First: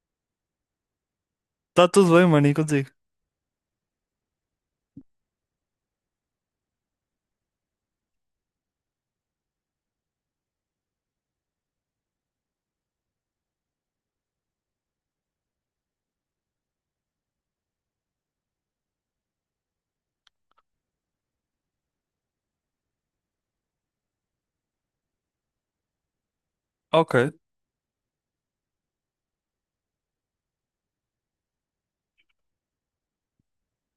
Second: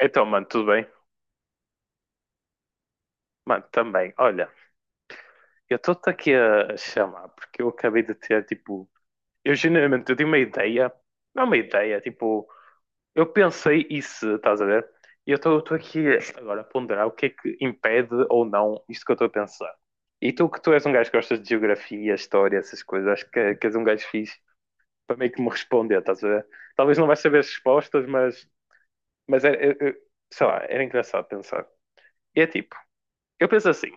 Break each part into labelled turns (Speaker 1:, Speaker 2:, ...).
Speaker 1: Então, mano, tudo bem?
Speaker 2: Tá tudo bem, mano, e contigo?
Speaker 1: Mano, também. Olha, eu estou-te aqui a chamar porque eu acabei de ter, tipo, eu genuinamente eu tenho uma ideia, não é uma ideia, tipo, eu pensei isso, estás a ver? E eu estou aqui agora a ponderar o que é que impede ou não isto que eu estou a pensar. E tu que tu és um gajo que gostas de geografia, história, essas coisas, acho que és um gajo fixe para meio que me responder, estás a ver? Talvez não
Speaker 2: Ok,
Speaker 1: vais saber as respostas, mas, mas sei lá, era engraçado pensar. E é tipo, eu penso assim,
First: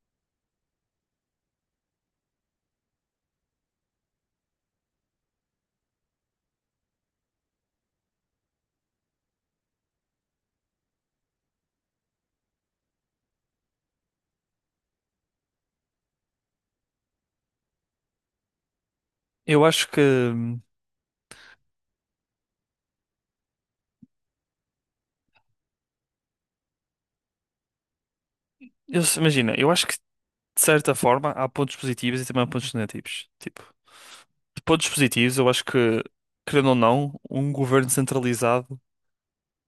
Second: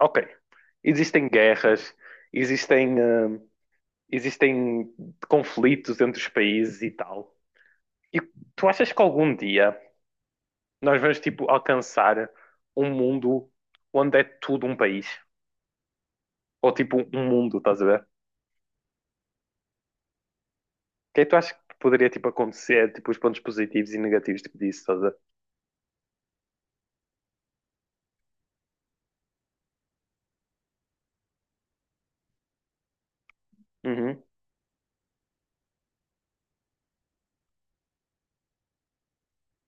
Speaker 1: ok, existem guerras, existem, existem conflitos entre os países e tal. E tu achas que algum dia nós vamos, tipo, alcançar um mundo onde é tudo um país? Ou, tipo, um mundo, estás a ver? O
Speaker 2: eu acho que.
Speaker 1: que é que tu achas que poderia, tipo, acontecer? Tipo, os pontos positivos e negativos, tipo, disso, estás a ver?
Speaker 2: Eu se- imagina, eu acho que de certa forma há pontos positivos e também há pontos negativos. Tipo,
Speaker 1: Uhum,
Speaker 2: de pontos positivos, eu acho que, querendo ou não, um governo centralizado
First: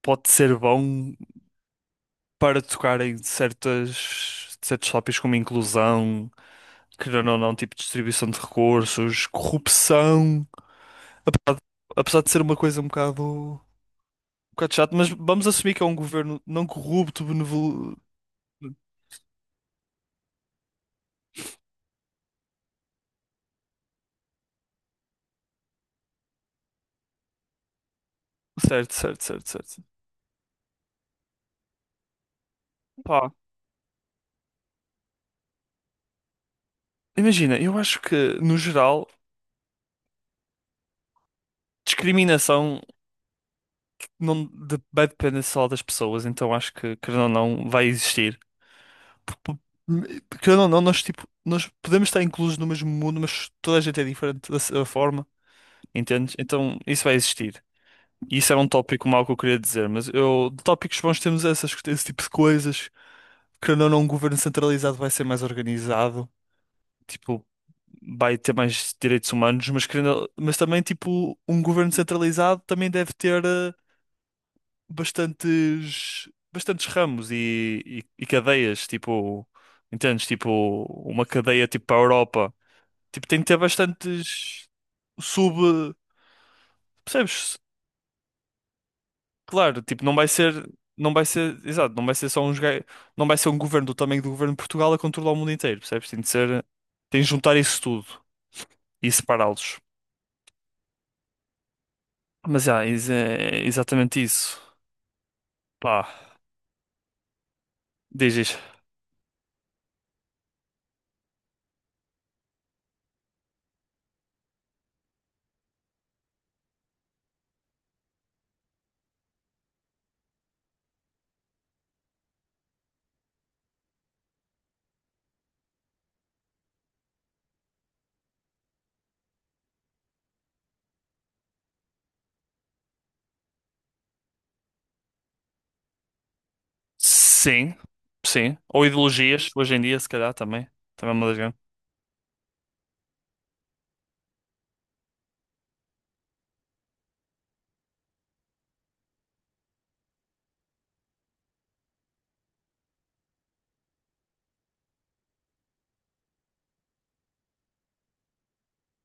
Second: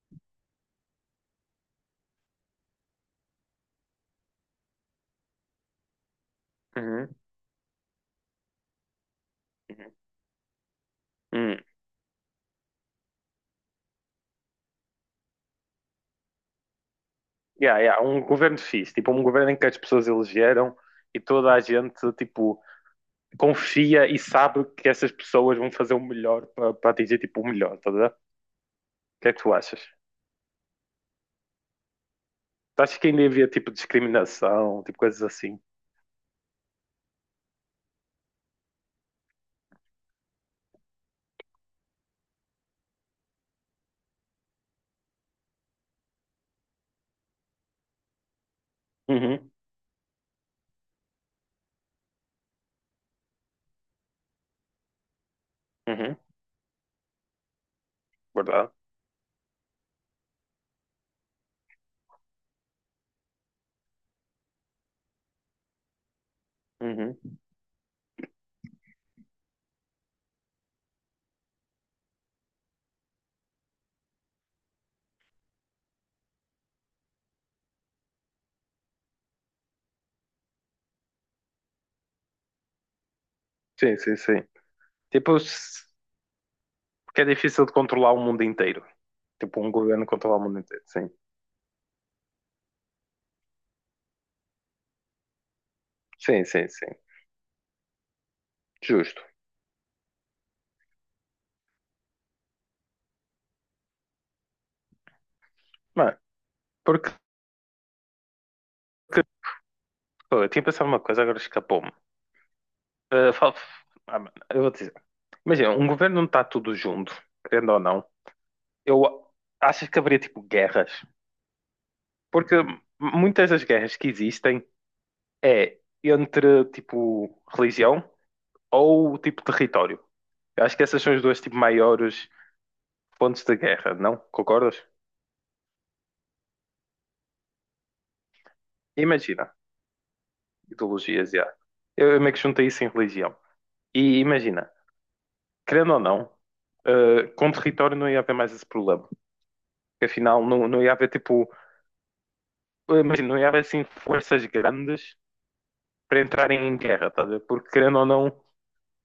Speaker 2: pode ser bom para tocar em certas, certos tópicos como inclusão,
Speaker 1: uhum,
Speaker 2: querendo ou não, tipo distribuição de recursos,
Speaker 1: uhum.
Speaker 2: corrupção. Apesar
Speaker 1: Hum.
Speaker 2: de, apesar de ser uma coisa um bocado chato, mas vamos assumir que é um governo não corrupto,
Speaker 1: Yeah, yeah,
Speaker 2: benevol...
Speaker 1: um governo fixe, tipo, um governo em que as pessoas elegeram e toda a gente, tipo, confia e sabe que essas pessoas vão fazer o melhor para atingir tipo o melhor, tá a ver? O
Speaker 2: Certo, certo,
Speaker 1: que é que
Speaker 2: certo,
Speaker 1: tu achas?
Speaker 2: certo.
Speaker 1: Tu achas que ainda
Speaker 2: Pá,
Speaker 1: havia tipo discriminação, tipo coisas assim?
Speaker 2: imagina, eu acho que, no geral, discriminação não de- vai depender só das pessoas, então acho que, querendo ou não, vai existir. P-
Speaker 1: Uhum,
Speaker 2: p- Querendo ou não, nós, tipo, nós podemos estar inclusos no mesmo mundo, mas toda a gente é diferente da sua forma,
Speaker 1: uhum,
Speaker 2: entendes? Então isso vai existir. E isso era um
Speaker 1: verdade.
Speaker 2: tópico mau que eu queria dizer, mas eu, de tópicos bons temos essas, esse tipo de coisas. Querendo ou não, um governo centralizado vai ser mais organizado.
Speaker 1: Uhum.
Speaker 2: Tipo, vai ter mais direitos humanos, mas, querendo, mas também, tipo, um governo centralizado também deve ter bastantes, bastantes ramos e cadeias, tipo, entendes? Tipo, uma cadeia, tipo, para a Europa. Tipo, tem que ter
Speaker 1: Sim, sim, sim.
Speaker 2: bastantes
Speaker 1: Tipo,
Speaker 2: sub...
Speaker 1: porque é
Speaker 2: Percebes?
Speaker 1: difícil de controlar o mundo inteiro. Tipo, um
Speaker 2: Claro, tipo,
Speaker 1: governo
Speaker 2: não vai
Speaker 1: controlar o mundo
Speaker 2: ser...
Speaker 1: inteiro, sim.
Speaker 2: Não vai ser, exato, não vai ser só não vai ser um governo do tamanho do governo de Portugal a controlar o mundo inteiro, percebes? Tem de
Speaker 1: Sim,
Speaker 2: ser,
Speaker 1: sim, sim.
Speaker 2: tem de juntar isso tudo e
Speaker 1: Justo.
Speaker 2: separá-los. Mas já, é exatamente isso. Pá,
Speaker 1: Mano, porque
Speaker 2: dizes
Speaker 1: que- pô, eu tinha pensado uma coisa, agora escapou-me. Ah, fal- ah, mano, eu vou te dizer. Imagina, um governo não está tudo junto, querendo ou não. Eu acho que haveria tipo guerras, porque muitas das guerras que existem é entre, tipo, religião ou, tipo, território. Eu acho que essas são os dois, tipo, maiores pontos de guerra, não? Concordas?
Speaker 2: sim, sim. Ou ideologias,
Speaker 1: Imagina,
Speaker 2: hoje em dia, se calhar, também. Também é uma
Speaker 1: ideologias,
Speaker 2: das
Speaker 1: já.
Speaker 2: grandes.
Speaker 1: Eu meio que juntei isso em religião. E imagina, querendo ou não, com território não ia haver mais esse problema. Porque, afinal, não ia haver, tipo, imagina, não ia haver, assim, forças grandes para entrarem em guerra, tá a ver? Porque, querendo ou não,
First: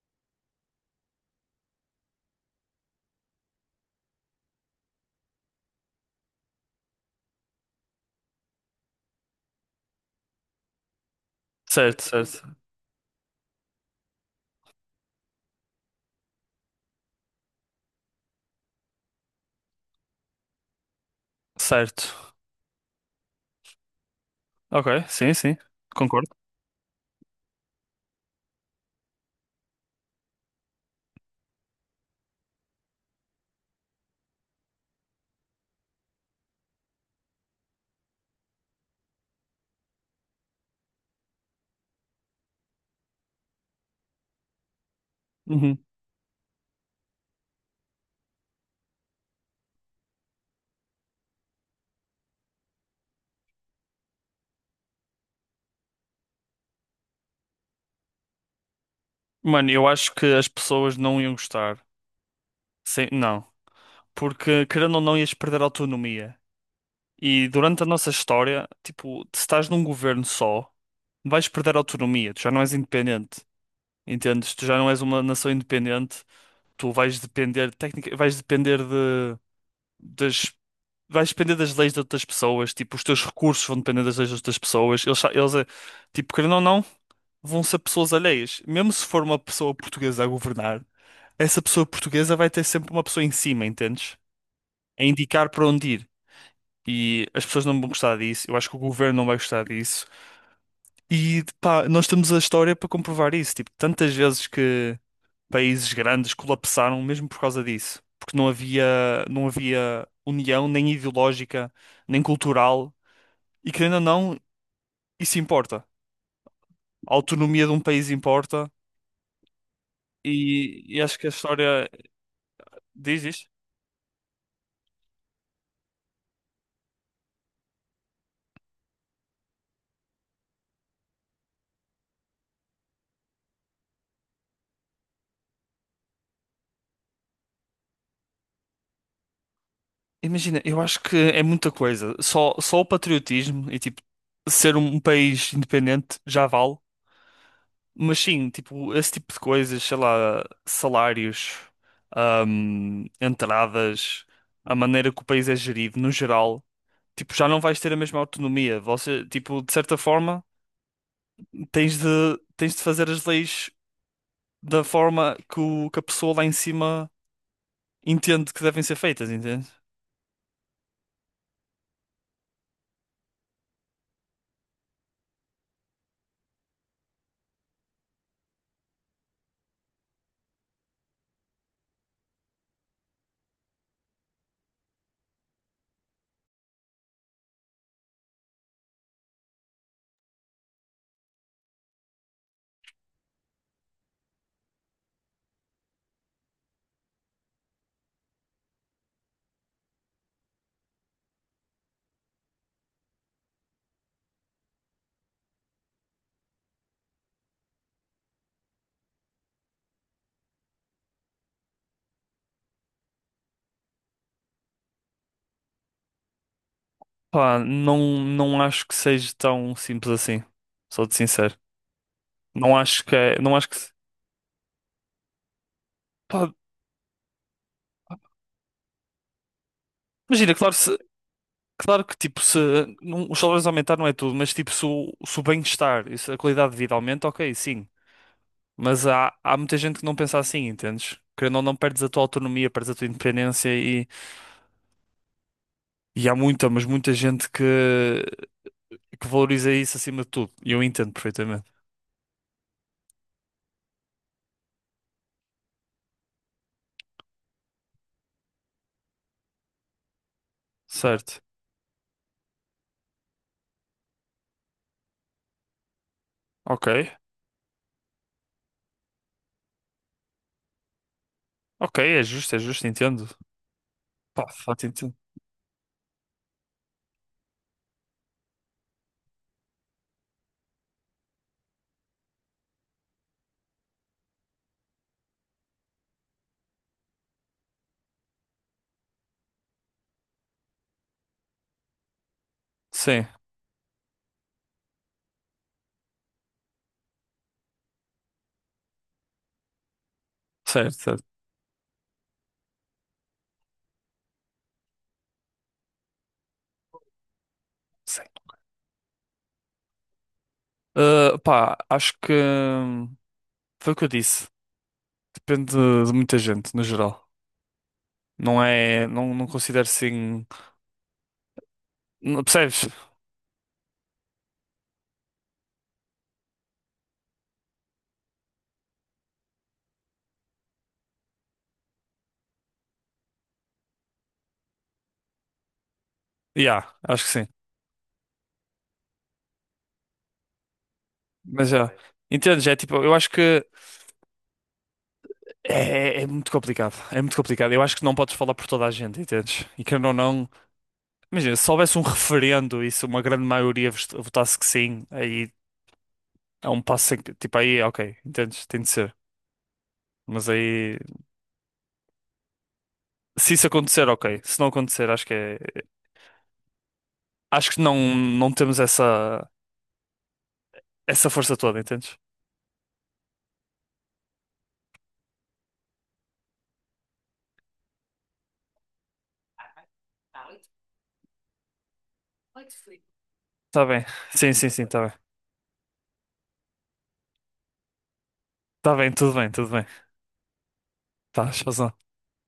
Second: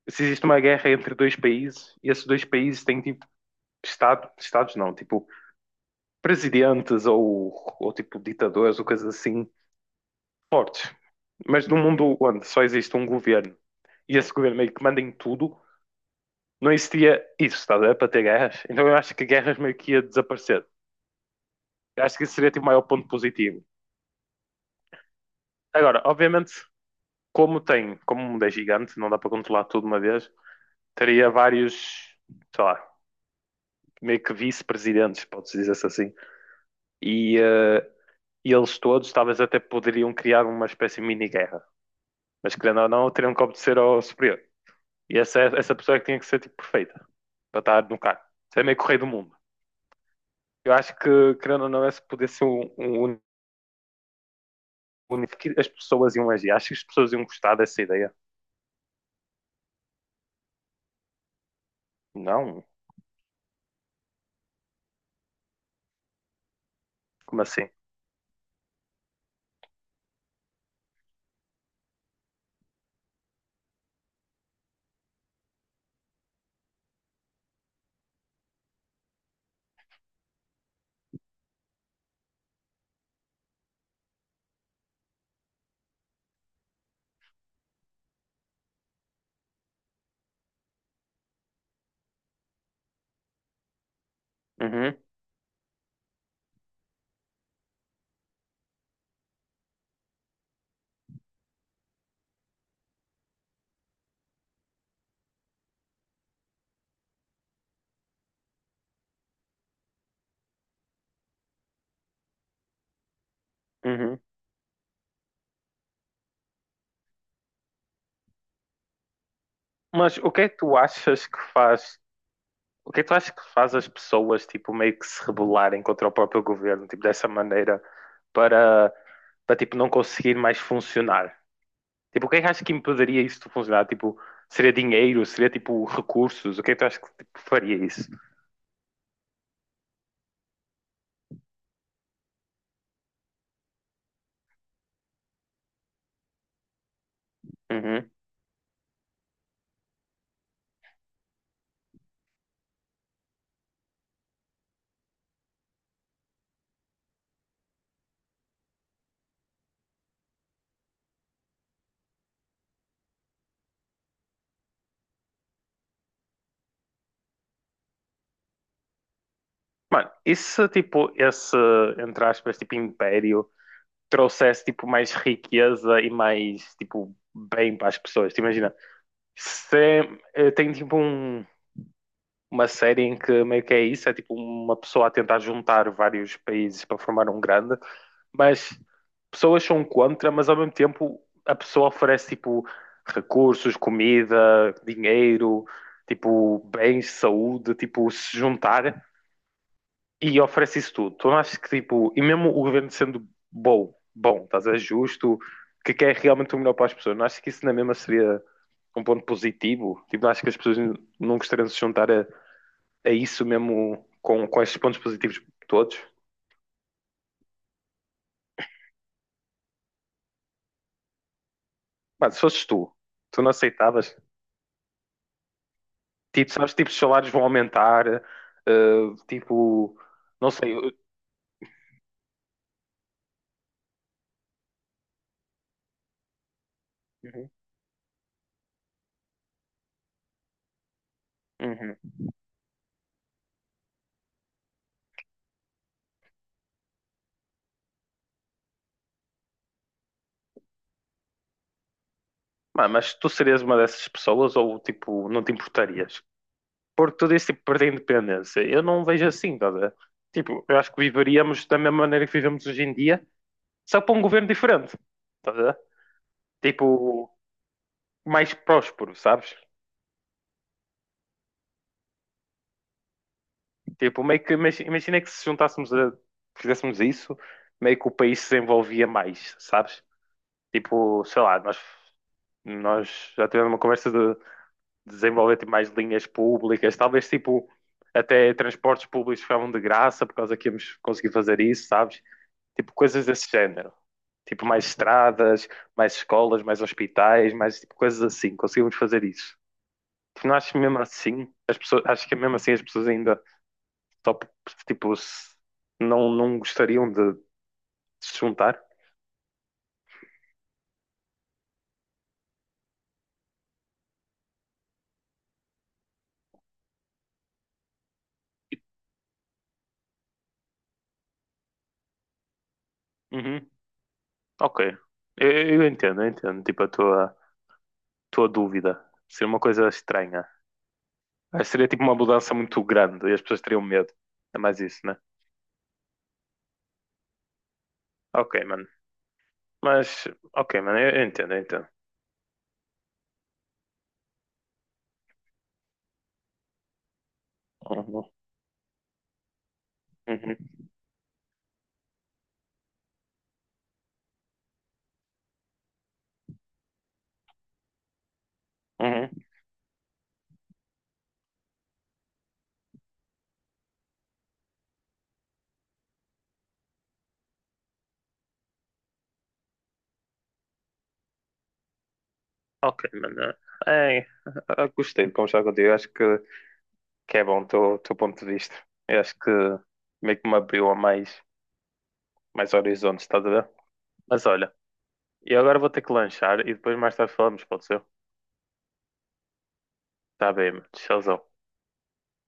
Speaker 1: se existe uma guerra entre dois países, e esses dois países têm, tipo, Estado, estados não, tipo presidentes ou tipo ditadores ou coisas assim fortes. Mas num
Speaker 2: Certo,
Speaker 1: mundo onde
Speaker 2: certo,
Speaker 1: só existe um governo e esse governo meio que manda em tudo, não existia isso, está a ver? Para ter guerras. Então eu acho que guerras meio que ia desaparecer. Eu acho que isso
Speaker 2: certo.
Speaker 1: seria tipo o maior ponto positivo.
Speaker 2: Ok, sim, sim.
Speaker 1: Agora,
Speaker 2: Concordo.
Speaker 1: obviamente, como tem, como o mundo é gigante, não dá para controlar tudo de uma vez, teria vários, sei lá, meio que vice-presidentes, pode-se dizer assim. E e eles todos talvez até poderiam criar uma espécie de mini-guerra, mas querendo ou não, teriam que obedecer ao superior. E essa
Speaker 2: Uhum.
Speaker 1: pessoa é que tinha que ser tipo perfeita para estar no cargo. Isso é meio correio do mundo. Eu acho que, querendo ou não, esse poder ser um, um as pessoas iam agir. Acho que as pessoas iam gostar dessa ideia.
Speaker 2: Mano, eu acho que as pessoas não iam gostar.
Speaker 1: Não?
Speaker 2: Sim, não. Porque, querendo ou não, ias perder a autonomia.
Speaker 1: Como
Speaker 2: E
Speaker 1: assim?
Speaker 2: durante a nossa história, tipo, se estás num governo só, vais perder a autonomia. Tu já não és independente. Entendes? Tu já não és uma nação independente. Tu vais depender, técnica, vais depender das, vais depender das leis de outras pessoas, tipo, os teus recursos vão depender das leis de outras pessoas, eles, eles tipo, querendo ou não, vão ser pessoas alheias. Mesmo se for uma pessoa portuguesa a governar, essa pessoa portuguesa vai ter sempre uma pessoa em cima, entendes?
Speaker 1: Uhum,
Speaker 2: A indicar para onde ir. E as pessoas não vão gostar disso, eu acho que o governo não vai gostar disso. E pá, nós temos a história para comprovar isso. Tipo, tantas vezes que países grandes colapsaram mesmo por causa disso, porque não havia, não havia união nem ideológica, nem cultural, e querendo ou
Speaker 1: uhum.
Speaker 2: não, isso importa. A autonomia de um país importa,
Speaker 1: Mas o que é que tu
Speaker 2: e acho
Speaker 1: achas
Speaker 2: que a
Speaker 1: que
Speaker 2: história
Speaker 1: faz? O que é que tu
Speaker 2: diz
Speaker 1: achas que
Speaker 2: isto.
Speaker 1: faz as pessoas tipo meio que se rebelarem contra o próprio governo, tipo dessa maneira, para para tipo não conseguir mais funcionar? Tipo, o que é que achas que impediria isso de funcionar? Tipo, seria dinheiro? Seria, tipo, recursos? O que é que tu achas que tipo faria isso?
Speaker 2: Imagina, eu acho que é muita coisa. Só, só o patriotismo e tipo ser um país independente já vale.
Speaker 1: Uhum.
Speaker 2: Mas sim, tipo, esse tipo de coisas, sei lá, salários, entradas, a maneira que o país é gerido, no geral, tipo, já não vais ter a mesma autonomia. Você, tipo, de certa forma, tens de fazer as leis da forma que, o, que a pessoa lá em cima entende que devem ser feitas, entende?
Speaker 1: Mano, e se, tipo, esse, entre aspas, tipo, império trouxesse, tipo, mais riqueza e mais, tipo, bem para as pessoas? Tipo, imagina, se tem, tipo, um, uma série em que meio que é isso, é, tipo, uma pessoa a tentar juntar vários países para formar um grande, mas pessoas são contra, mas ao mesmo tempo a pessoa oferece tipo recursos, comida, dinheiro, tipo bens, saúde, tipo se juntar e oferece isso tudo. Tu não achas que tipo, e mesmo o governo sendo bom, bom, estás a ver, justo, que quer realmente o melhor para as pessoas, não achas que isso na mesma seria um ponto positivo? Tipo, não achas que as pessoas não gostariam de se juntar a isso mesmo com estes pontos positivos todos?
Speaker 2: Pá, não, não acho que seja tão simples assim. Sou-te sincero.
Speaker 1: Mas se fosses
Speaker 2: Não
Speaker 1: tu,
Speaker 2: acho que é,
Speaker 1: tu não
Speaker 2: não acho que, se-
Speaker 1: aceitavas? Tipo,
Speaker 2: pá,
Speaker 1: sabes, tipo, os salários vão aumentar, tipo, não
Speaker 2: imagina, claro,
Speaker 1: sei.
Speaker 2: se, claro que, tipo, se não- os salários aumentar não é tudo, mas, tipo, se o, se o bem-estar e se a qualidade de vida aumenta,
Speaker 1: Uhum,
Speaker 2: ok, sim. Mas há, há muita gente que não pensa assim, entendes? Querendo ou não,
Speaker 1: uhum.
Speaker 2: perdes a tua autonomia, perdes a tua independência. E há muita, mas muita gente que valoriza isso acima de tudo. E eu entendo perfeitamente.
Speaker 1: Mas tu serias uma dessas pessoas ou, tipo, não te importarias? Porque tu disse, tipo, perder a independência. Eu não vejo assim, tá a ver? Tipo, eu acho que
Speaker 2: Certo.
Speaker 1: viveríamos da mesma maneira que vivemos hoje em dia, só para um governo diferente, tá a ver?
Speaker 2: Ok.
Speaker 1: Tipo, mais próspero, sabes?
Speaker 2: Ok, é justo, entendo.
Speaker 1: Tipo, meio
Speaker 2: Pá,
Speaker 1: que,
Speaker 2: fato entendo.
Speaker 1: imagina que se juntássemos a, fizéssemos isso, meio que o país se desenvolvia mais, sabes? Tipo, sei lá, nós já tivemos uma conversa de desenvolver tipo mais linhas públicas, talvez tipo até transportes públicos ficavam de graça por causa que íamos conseguir fazer isso, sabes? Tipo, coisas
Speaker 2: Sim,
Speaker 1: desse género. Tipo, mais estradas, mais escolas, mais hospitais, mais tipo coisas assim. Conseguimos fazer isso. Tipo, não acho que
Speaker 2: certo,
Speaker 1: mesmo
Speaker 2: certo.
Speaker 1: assim, as pessoas, acho que mesmo assim as pessoas ainda só, tipo, não, não gostariam de
Speaker 2: Sim.
Speaker 1: se juntar.
Speaker 2: Ah, pá, acho que foi o que eu disse. Depende de muita gente, no geral. Não é. Não, não considero assim. Não, percebes?
Speaker 1: Uhum, ok. Eu entendo, eu entendo. Tipo, a tua, estou a dúvida. Seria uma coisa estranha. Acho que seria tipo uma mudança muito grande e as pessoas teriam medo. É mais isso, né?
Speaker 2: Yeah, acho que sim.
Speaker 1: Ok, mano. Mas, ok, mano, eu entendo, eu
Speaker 2: Mas
Speaker 1: entendo.
Speaker 2: já. Entendes? É tipo, eu acho que é, é muito complicado. É muito complicado. Eu acho que não
Speaker 1: Uhum,
Speaker 2: podes falar por toda a gente, entendes? E querendo ou não.
Speaker 1: uhum,
Speaker 2: Imagina, se houvesse um referendo e se uma grande maioria votasse que sim, aí é um passo em que, tipo, aí, ok, entendes? Tem de ser.
Speaker 1: uhum.
Speaker 2: Mas aí, se isso acontecer, ok. Se não acontecer, acho que é, acho que não, não temos essa, essa força toda, entendes?
Speaker 1: Ok, mano. É, eu gostei de conversar contigo. Eu acho que é bom o teu ponto de vista. Eu acho que meio que me abriu a mais, mais horizontes, estás a ver?
Speaker 2: Tá bem.
Speaker 1: Mas
Speaker 2: Sim, sim,
Speaker 1: olha,
Speaker 2: sim, tá bem.
Speaker 1: eu agora vou ter que lanchar e depois mais tarde falamos, pode ser?
Speaker 2: Tá bem, tudo bem, tudo bem.
Speaker 1: Tá bem, mano. Tchauzão.
Speaker 2: Tá, razão.